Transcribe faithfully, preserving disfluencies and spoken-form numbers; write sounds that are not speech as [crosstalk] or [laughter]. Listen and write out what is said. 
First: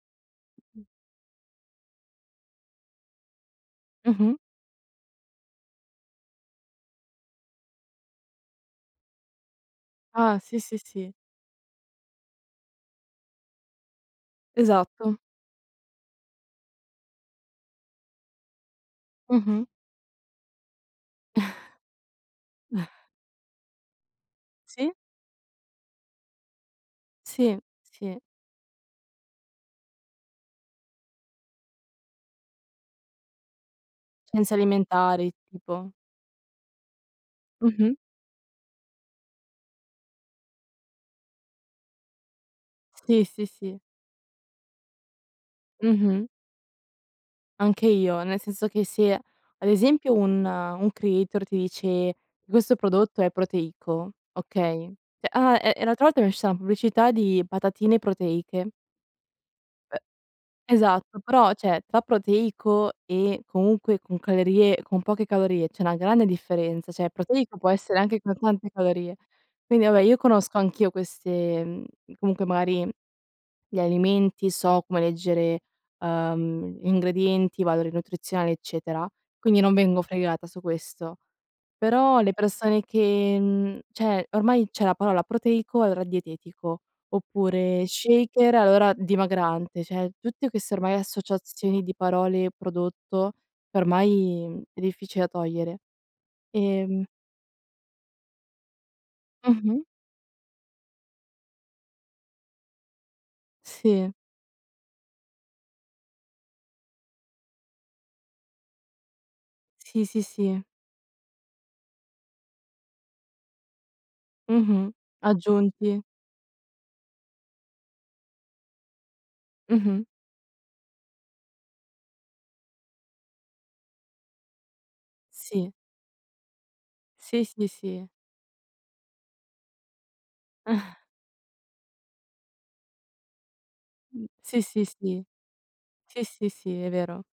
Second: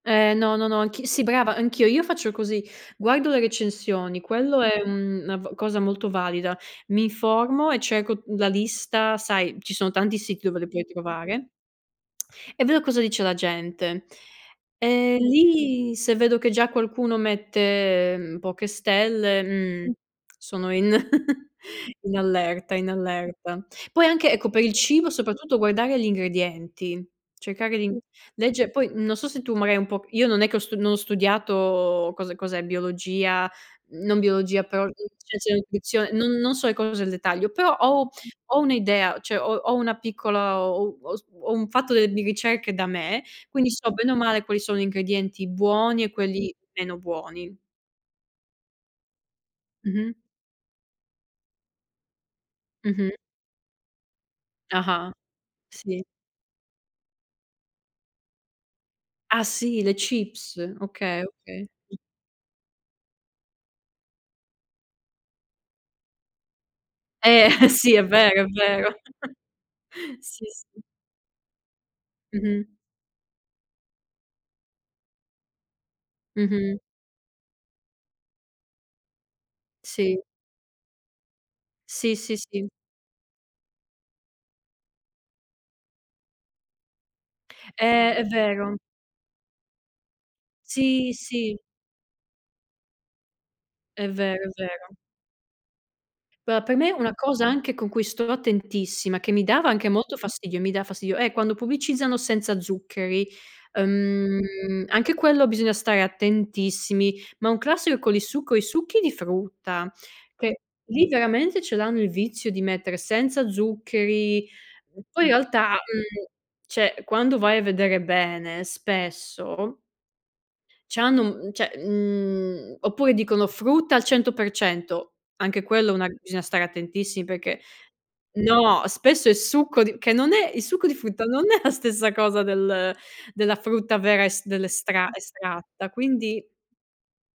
Ehm, no, no, no, anch'i sì brava, anch'io, io faccio così: guardo le recensioni, Mh-mh. quello è, uhm, na v cosa molto valida. Mi informo e cerco, uhm, la lista. Sai, ci sono tanti Ah. siti dove Sì, li sì, puoi sì. trovare... [smacks lips] e vedo cosa dice la gente. E Esatto. lì, se vedo che già qualcuno mette, mhmm, poche stelle, Mh-mh. mhmm, sono in [chuckles] in allerta, in [chuckles] allerta. Poi anche, ecco, per il Sì. cibo soprattutto, guardare gli ingredienti, Sì. cercare di Sì. leggere poi, uhm, non so se tu magari un po' io non è che ho stu non studiato cos cos'è biologia, uhm, non Senza biologia però alimentari scienze della tipo. nutrizio non non so le cose nel dettaglio, però Mh-mh. ho ho un'idea, cioè ho ho una piccola ho u ho sv ho, uhm, fatto delle bi ricerche da Sì, me, sì, quindi sì. so bene o male quali sono gli ingredienti buoni e Mh-mh. quelli meno buoni. Anche io, nel senso che se ad Mh-mh. esempio un un creator ti dice: "Questo Mh-mh. prodotto è proteico", okay? Ah-ah. ceh ah, e e Sì. l'altra volta mi è usci una pubblicità di patatine proteiche. Ah sì, le Ehm, chips, esatto, okay, però, okay. ceh tra proteico e comunque con calorie con poche calorie c'è una grande differenza, ceh Eh, proteico può [chuckles] sì. essere È anche con vero, è tante vero. [chuckles] calorie. Quindi vabbè io Sì, conosco sì. anch'io queste, uhm, comunque Mh-mh. magari gli alimenti, so come leggere, uhm, Mh-mh. ingredienti, valori nutrizionali, eccetera. Quindi non vengo Sì. fregata su questo. Sì, Però le sì, sì. persone che, mhmm ceh ormai ceh la parola proteico è ora dietetico oppure Eh, è shaker, vero. allora dimagrante, ceh tutte queste ormai Sì, sì. associazioni di parole prodotto È vero, è ormai è vero. difficile da togliere. Però per me è Ehm una cosa anche con cui sto attentissima che mi dava Mh-mh. anche molto fastidio, mi dà fastidio, è quando pubblicizzano senza zuccheri. Sì. Ehm, anche quello bisogna stare attentissimi, ma un classico con il succo i succhi di frutta, Sì, sì, che sì. lì veramente ce l'hanno il vizio di mettere "senza zuccheri". Mh-mh, E poi in realtà, aggiunti. uhm, ceh, quando vai a vedere bene, spesso Mh-mh. c'hanno, uhm, cioè, mhmm oppure dicono frutta al cento per cento, anche Sì. quello una bisogna stare attentissimi Sì, perché sì, sì. No! Spesso è succo di che non è il succo di [chuckles] frutta non è la stessa cosa del della frutta vera Mh. es Sì, sì, dell'estra sì. estratta, Sì, quindi. sì, sì, è vero.